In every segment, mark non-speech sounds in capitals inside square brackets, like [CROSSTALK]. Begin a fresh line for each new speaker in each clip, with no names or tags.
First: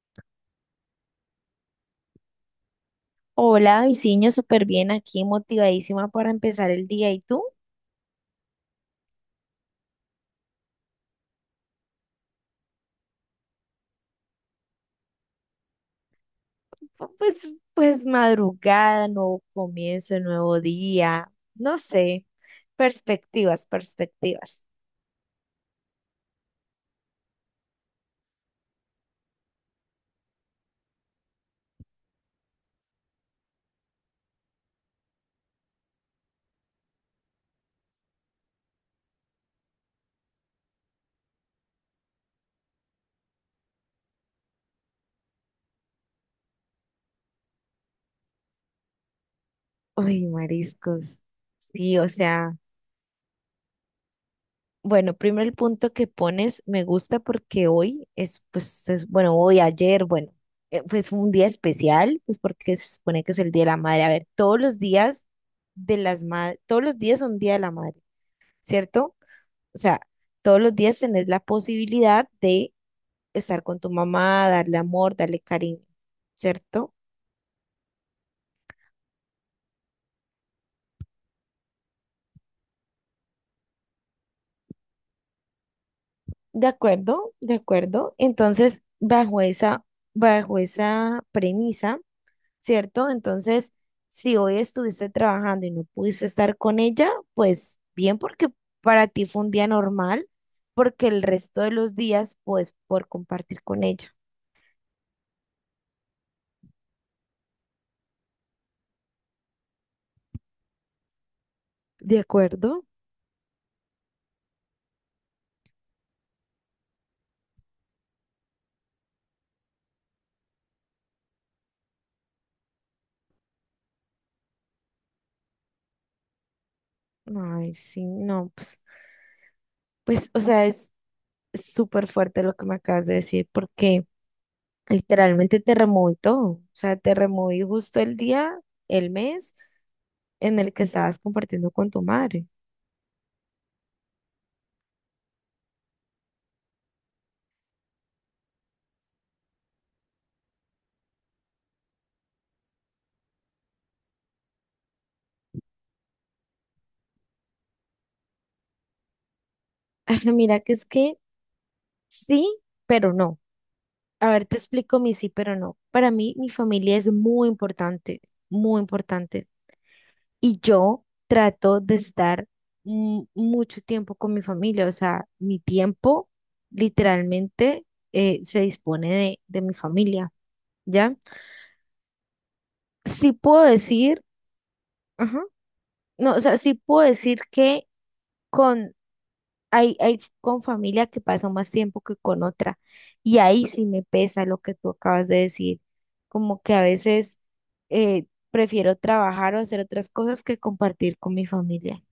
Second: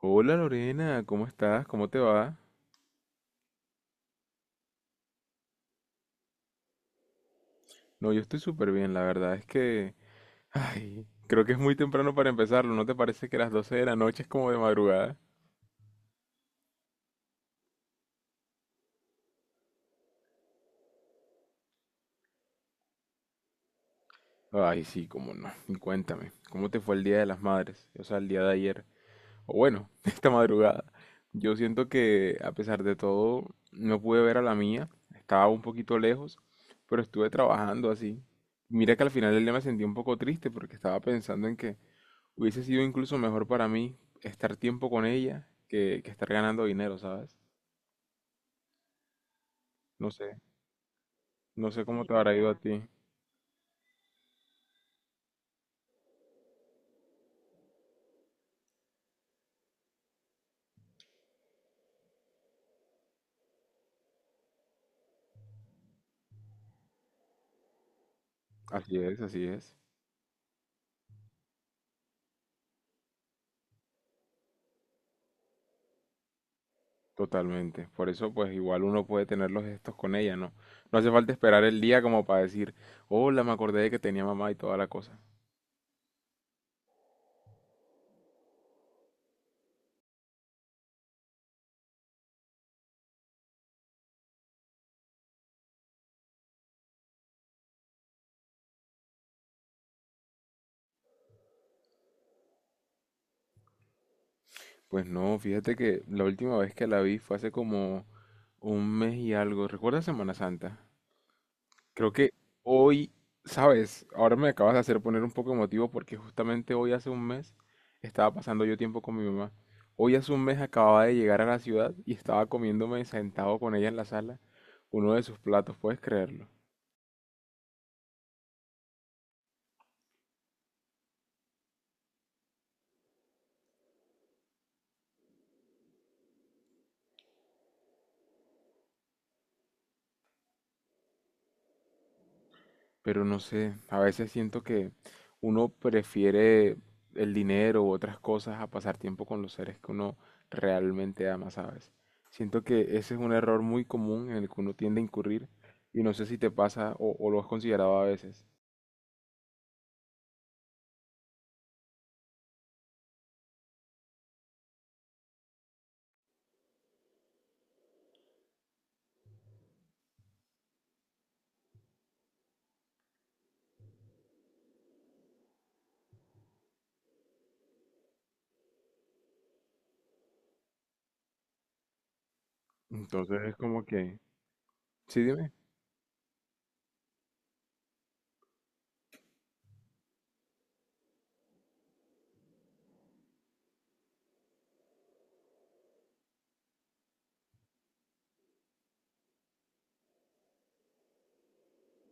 Hola Lorena, ¿cómo estás? ¿Cómo te va?
Hola, Viciño, súper bien aquí, motivadísima para empezar el día. ¿Y tú?
No, yo estoy súper bien, la verdad es que... Ay, creo que es muy temprano para empezarlo, ¿no te parece que las 12 de la noche es como de madrugada?
Pues madrugada, nuevo comienzo, nuevo día. No sé, perspectivas, perspectivas.
Ay, sí, cómo no. Y cuéntame, ¿cómo te fue el Día de las Madres? O sea, el día de ayer. O bueno, [LAUGHS] esta madrugada. Yo siento que, a pesar de todo, no pude ver a la mía, estaba un poquito lejos, pero estuve trabajando así. Mira que al final del día me sentí un poco triste porque estaba pensando en que... Hubiese sido incluso mejor para mí estar tiempo con ella que estar ganando dinero, ¿sabes? No
Uy,
sé,
mariscos.
no sé
Sí,
cómo Sí,
o
te habrá ido a
sea,
ti.
bueno, primero el punto que pones me gusta porque hoy es, pues, bueno, hoy, ayer, bueno, pues un día especial, pues porque se supone que es el Día de la Madre. A ver, todos los días de las madres, todos los días son Día de la Madre, ¿cierto?
Así es,
O sea, todos los días tenés la posibilidad de estar con tu mamá, darle amor, darle cariño, ¿cierto?
totalmente. Por eso, pues igual uno puede tener los gestos con ella, ¿no? No hace falta esperar el día como para decir, hola, me acordé de que tenía mamá y toda la cosa.
De acuerdo, de acuerdo. Entonces, bajo esa premisa, ¿cierto? Entonces, si hoy estuviste trabajando y no pudiste estar con ella, pues bien, porque para ti fue un día normal, porque el resto de los días, pues, por compartir con ella.
Pues no, fíjate que la última vez que la vi fue hace como un mes y algo. ¿Recuerdas Semana Santa? Creo
¿De
que
acuerdo?
hoy, sabes, ahora me acabas de hacer poner un poco emotivo porque justamente hoy hace un mes estaba pasando yo tiempo con mi mamá. Hoy hace un mes acababa de llegar a la ciudad y estaba comiéndome sentado con ella en la sala uno de sus platos, ¿puedes creerlo?
Ay, sí, no, pues, pues, o sea, es súper fuerte lo que me acabas de decir, porque literalmente te removí todo. O sea, te removí justo el día, el mes en el que estabas compartiendo con tu madre.
Pero no sé, a veces siento que uno prefiere el dinero u otras cosas a pasar tiempo con los seres que uno realmente ama, ¿sabes? Siento que ese es un error muy común en el que uno tiende a incurrir y no sé si te pasa o lo has considerado a veces.
[LAUGHS] Ajá, mira que es que sí, pero no. A ver, te explico mi sí, pero no. Para mí, mi familia es muy importante, muy importante. Y yo trato de estar mucho tiempo con mi familia. O sea, mi tiempo literalmente se dispone de mi familia, ¿ya? Sí
Entonces es
puedo
como que,
decir,
sí,
ajá.
dime.
No, o sea, sí puedo decir que con, hay con familia que paso más tiempo que con otra. Y ahí sí me pesa lo que tú acabas de decir. Como que a veces eh, prefiero trabajar o hacer otras cosas que compartir con mi familia.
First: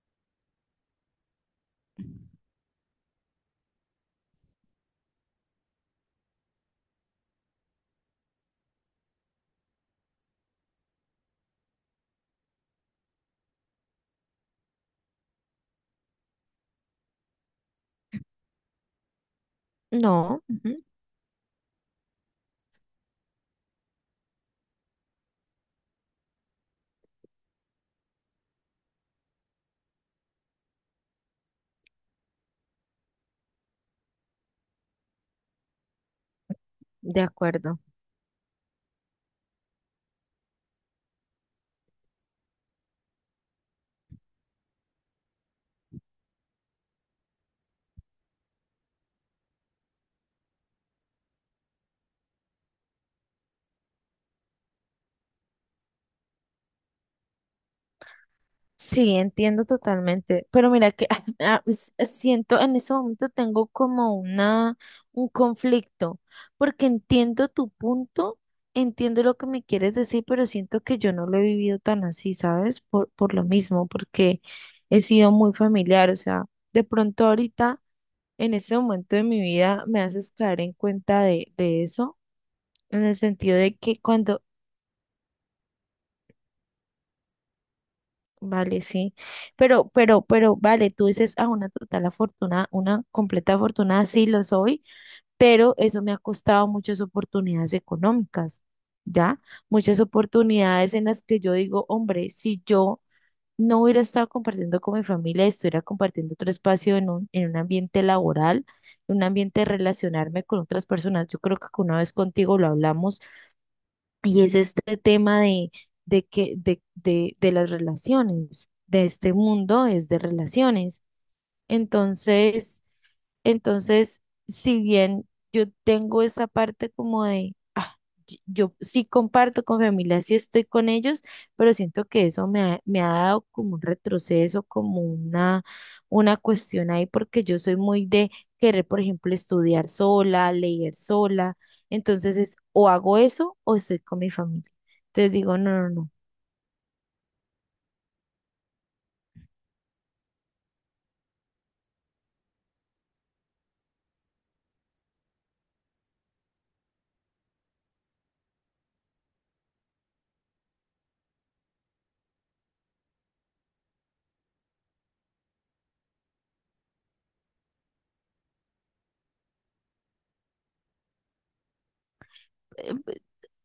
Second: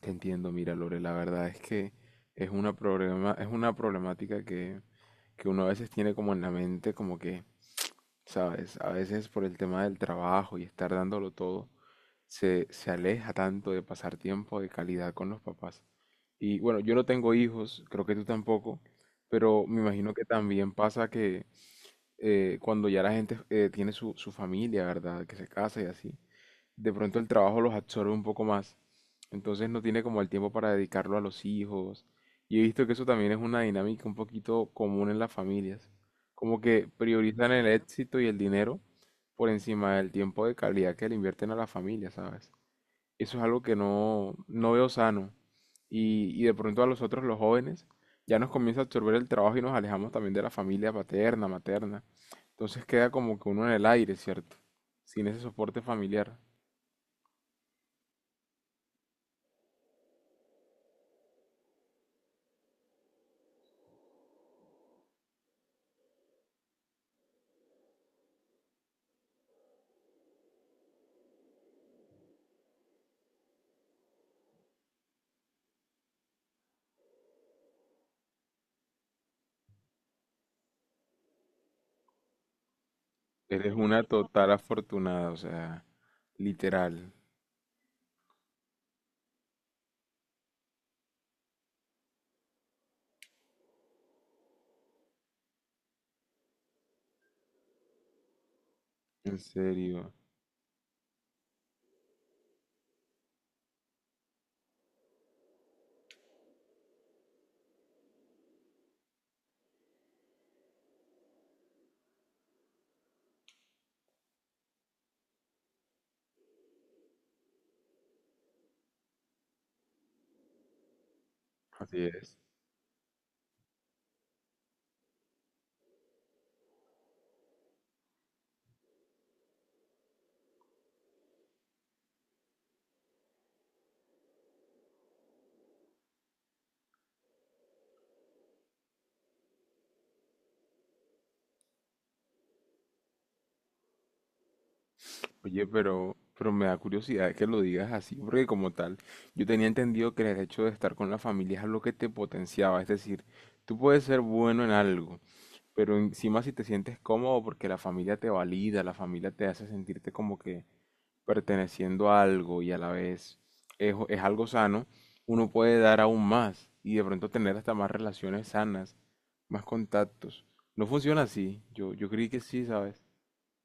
Te entiendo, mira, Lore, la verdad es que es una problema, es una problemática que uno a veces tiene como en la mente, como que, ¿sabes? A veces por el tema del trabajo y estar dándolo todo se aleja tanto de pasar tiempo de calidad con los papás. Y bueno, yo no tengo hijos, creo que tú tampoco, pero me imagino que
No,
también
ujú,
pasa que cuando ya la gente tiene su familia, ¿verdad? Que se casa y así, de pronto el trabajo los absorbe un poco más. Entonces no tiene como el tiempo para dedicarlo a los hijos. Y he visto que eso también es una dinámica un poquito común en las familias. Como que
de
priorizan el
acuerdo.
éxito y el dinero por encima del tiempo de calidad que le invierten a la familia, ¿sabes? Eso es algo que no veo sano. Y de pronto a nosotros los jóvenes ya nos comienza a absorber el trabajo y nos alejamos también de la familia paterna, materna. Entonces queda como que uno en el aire, ¿cierto? Sin ese soporte familiar.
Sí, entiendo totalmente, pero mira que [LAUGHS] siento en ese momento tengo como una un conflicto, porque entiendo tu punto, entiendo lo que me quieres decir, pero siento que yo no lo he vivido tan así, ¿sabes? Por lo mismo, porque he sido muy familiar, o sea, de pronto ahorita en ese momento de mi vida me haces caer en cuenta de eso, en el sentido
Eres
de que
una
cuando
total afortunada, o sea, literal.
vale, sí. Pero, vale, tú dices, ah, una total afortunada, una completa afortunada, sí lo soy, pero eso me ha costado muchas oportunidades económicas,
En
¿ya? Muchas
serio,
oportunidades en las que yo digo, hombre, si yo no hubiera estado compartiendo con mi familia, estuviera compartiendo otro espacio en un ambiente laboral, en un ambiente de relacionarme con otras personas. Yo creo que una vez contigo lo hablamos, y es este tema de, de las relaciones, de este mundo es de relaciones.
así es.
Entonces, entonces, si bien yo tengo esa parte como de yo sí comparto con familia, sí estoy con ellos, pero siento que eso me ha dado como un retroceso, como una cuestión ahí, porque yo soy muy de querer, por ejemplo, estudiar sola, leer sola. Entonces es o hago eso o estoy con mi familia. Entonces digo,
Oye,
no, no, no.
pero me da curiosidad que lo digas así, porque como tal, yo tenía entendido que el hecho de estar con la familia es algo que te potenciaba, es decir, tú puedes ser bueno en algo, pero encima si te sientes cómodo porque la familia te valida, la familia te hace sentirte como que perteneciendo a algo y a la vez es algo sano, uno puede dar aún más y de pronto tener hasta más relaciones sanas, más contactos. No funciona así, yo creí que sí,
eh,
¿sabes?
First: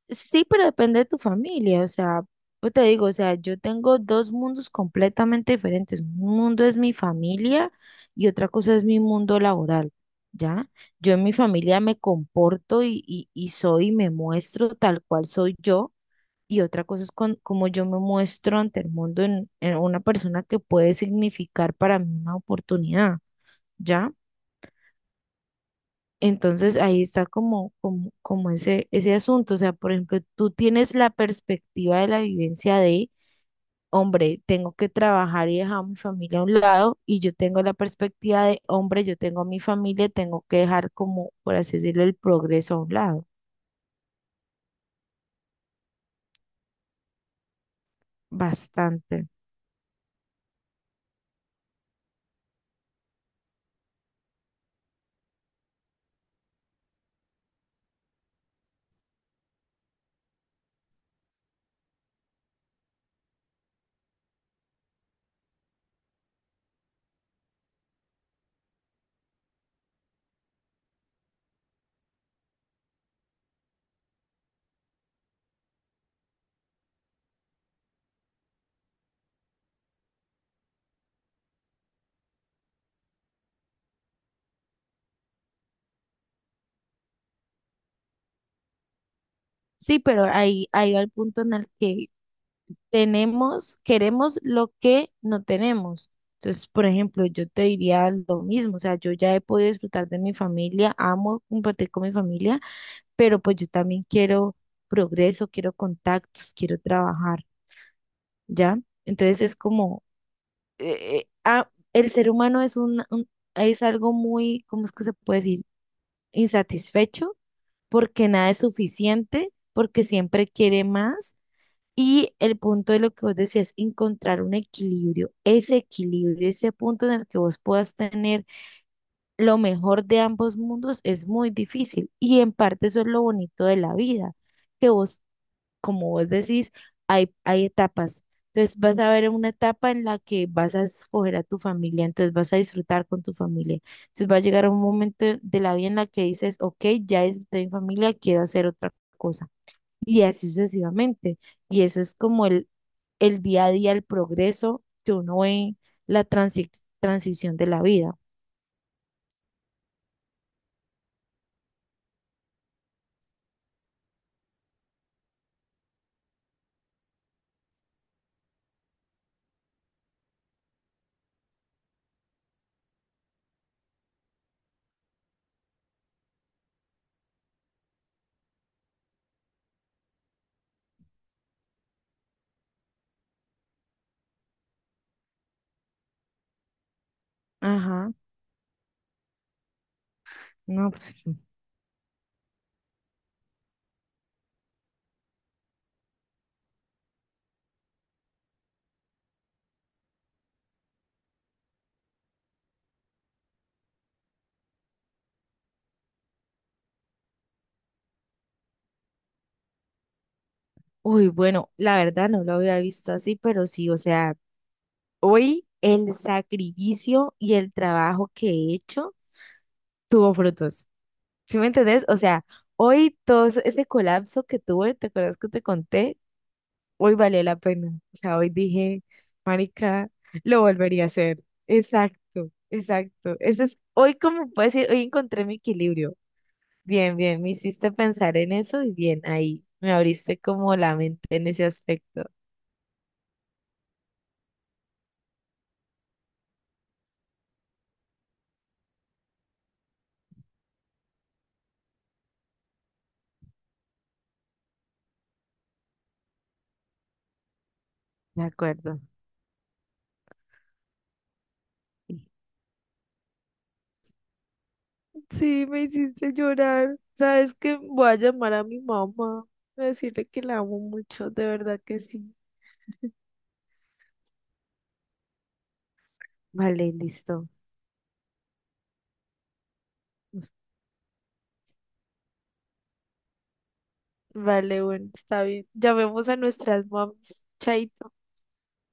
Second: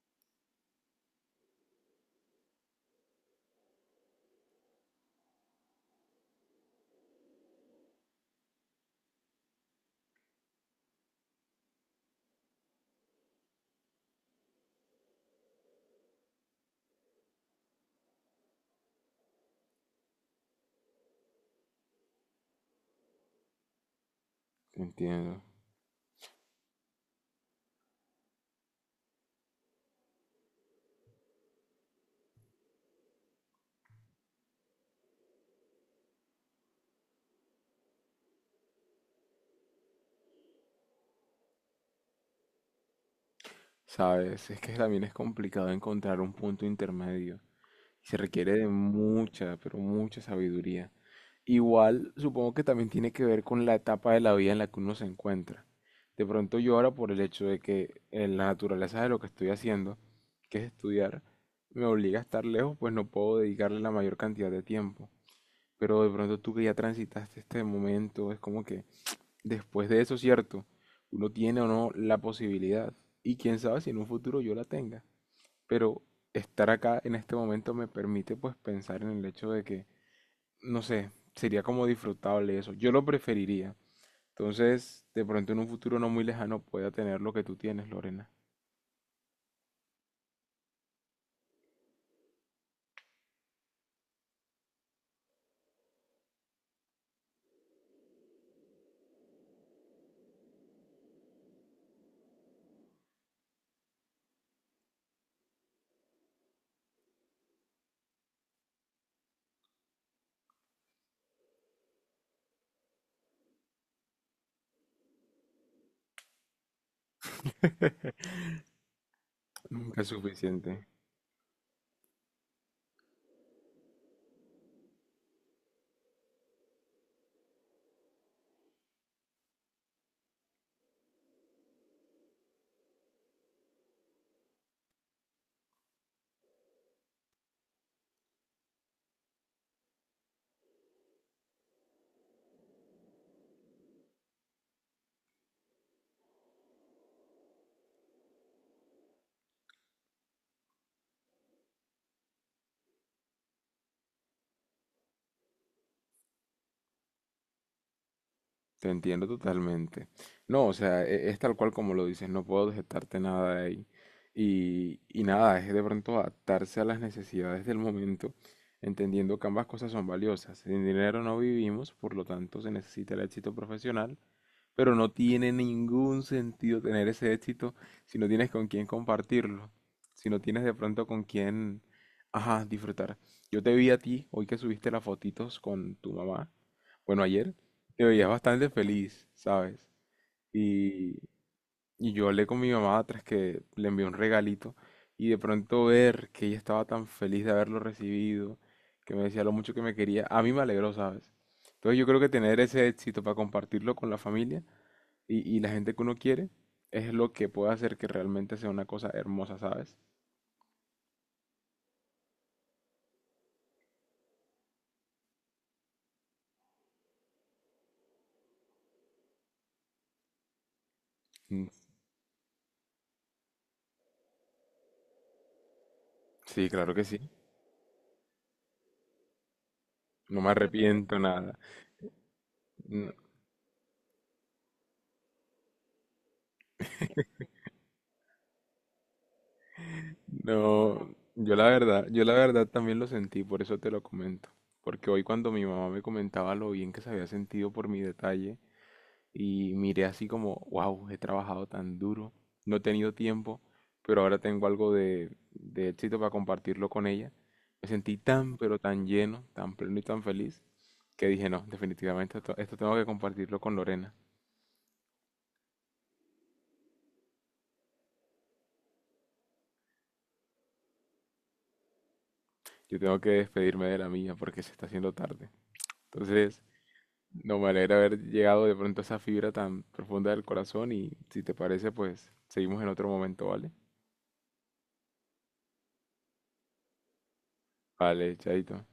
Sí, pero depende de tu familia, o sea, pues te digo, o sea, yo tengo dos mundos completamente diferentes. Un mundo es mi familia y otra cosa es mi mundo laboral, ¿ya? Yo en mi familia me comporto y soy, me muestro tal cual soy yo, y otra cosa es con, como yo me muestro ante el mundo en una persona que puede significar para mí una oportunidad, ¿ya?
Te entiendo.
Entonces ahí está como ese asunto. O sea, por ejemplo, tú tienes la perspectiva de la vivencia de, hombre, tengo que trabajar y dejar a mi familia a un lado, y yo tengo la perspectiva de, hombre, yo tengo a mi familia, tengo que dejar como, por así decirlo, el progreso a un lado.
Sabes, es que también es complicado encontrar un punto intermedio. Se requiere de
Bastante.
mucha, pero mucha sabiduría. Igual, supongo que también tiene que ver con la etapa de la vida en la que uno se encuentra. De pronto yo ahora por el hecho de que en la naturaleza de lo que estoy haciendo, que es estudiar, me obliga a estar lejos, pues no puedo dedicarle la mayor cantidad de tiempo. Pero de pronto tú que ya transitaste este momento, es como que después de eso, cierto, uno tiene o no la posibilidad. Y quién sabe si en un futuro yo la tenga pero estar acá en este momento me permite pues pensar en el hecho de que, no sé, sería como disfrutable eso. Yo lo preferiría. Entonces, de pronto en un futuro no muy lejano pueda tener lo que tú tienes, Lorena.
Sí, pero ahí, ahí va el punto en el que tenemos, queremos lo que no tenemos. Entonces, por ejemplo, yo te diría lo mismo, o sea, yo ya he podido disfrutar de mi familia, amo compartir con mi familia, pero pues yo también quiero progreso, quiero contactos, quiero trabajar, ¿ya? Entonces es como, el ser humano es un, es algo muy, ¿cómo es que se puede decir? Insatisfecho, porque nada es suficiente,
Nunca
porque
es
siempre quiere
suficiente.
más. Y el punto de lo que vos decías, encontrar un equilibrio, ese punto en el que vos puedas tener lo mejor de ambos mundos es muy difícil. Y en parte eso es lo bonito de la vida, que vos, como vos decís, hay etapas. Entonces vas a ver una etapa en la que vas a escoger a tu familia, entonces vas a disfrutar con tu familia. Entonces va a llegar un momento de la vida en la que dices, ok, ya disfruté de mi familia, quiero hacer otra cosa y así sucesivamente. Y eso es como el día a día, el progreso que uno ve en la transición de la vida.
Te entiendo totalmente. No, o sea, e- es, tal cual como lo dices, no puedo objetarte nada de ahí. Y nada, es de pronto adaptarse a las necesidades del momento, entendiendo que ambas cosas son valiosas. Sin dinero no vivimos, por lo tanto se necesita el éxito profesional, pero no tiene ningún sentido tener ese éxito si no tienes con quién compartirlo, si no tienes de pronto con quién, ajá, disfrutar. Yo te vi a ti hoy que subiste las fotitos con tu mamá, bueno, ayer te
Ajá,
veías bastante feliz, ¿sabes?
no, pues,
Y, y yo hablé con mi mamá tras que le envié un regalito y de pronto ver que ella estaba tan feliz de haberlo recibido, que me decía lo mucho que me quería, a mí me alegró, ¿sabes? Entonces yo creo que tener ese éxito para compartirlo con la familia y la gente que uno quiere es lo que puede hacer que realmente sea una cosa hermosa, ¿sabes?
uy, bueno, la verdad no lo había visto así, pero sí, o sea, hoy el sacrificio y el trabajo que he hecho tuvo frutos. ¿Sí
Mm.
me entendés? O sea, hoy todo ese colapso que tuve, ¿te acuerdas que te conté?
Sí, claro que
Hoy
sí.
valió la pena. O sea, hoy dije, marica,
No me
lo volvería a
arrepiento
hacer.
nada.
Exacto, exacto. Eso es, hoy como puedo decir, hoy encontré mi equilibrio. Bien, bien, me hiciste pensar en eso y bien, ahí me abriste como la
No,
mente en ese
yo
aspecto.
la verdad también lo sentí, por eso te lo comento. Porque hoy cuando mi mamá me comentaba lo bien que se había sentido por mi detalle y miré así como, wow, he trabajado tan duro, no he tenido tiempo, pero ahora tengo algo de éxito para compartirlo con ella. Me sentí
De
tan, pero
acuerdo.
tan lleno, tan pleno y tan feliz que dije, no, definitivamente esto, esto tengo que compartirlo con Lorena.
Sí, me hiciste llorar. ¿Sabes qué? Voy a llamar a mi mamá, voy a decirle que la amo mucho, de verdad que sí.
Yo tengo que despedirme de la mía porque se está haciendo tarde. Entonces,
Vale, listo.
no me alegra haber llegado de pronto a esa fibra tan profunda del corazón y si te parece, pues seguimos en otro momento, ¿vale?
Vale, bueno, está bien. Llamemos a nuestras moms. Chaito.
Vale, chaito.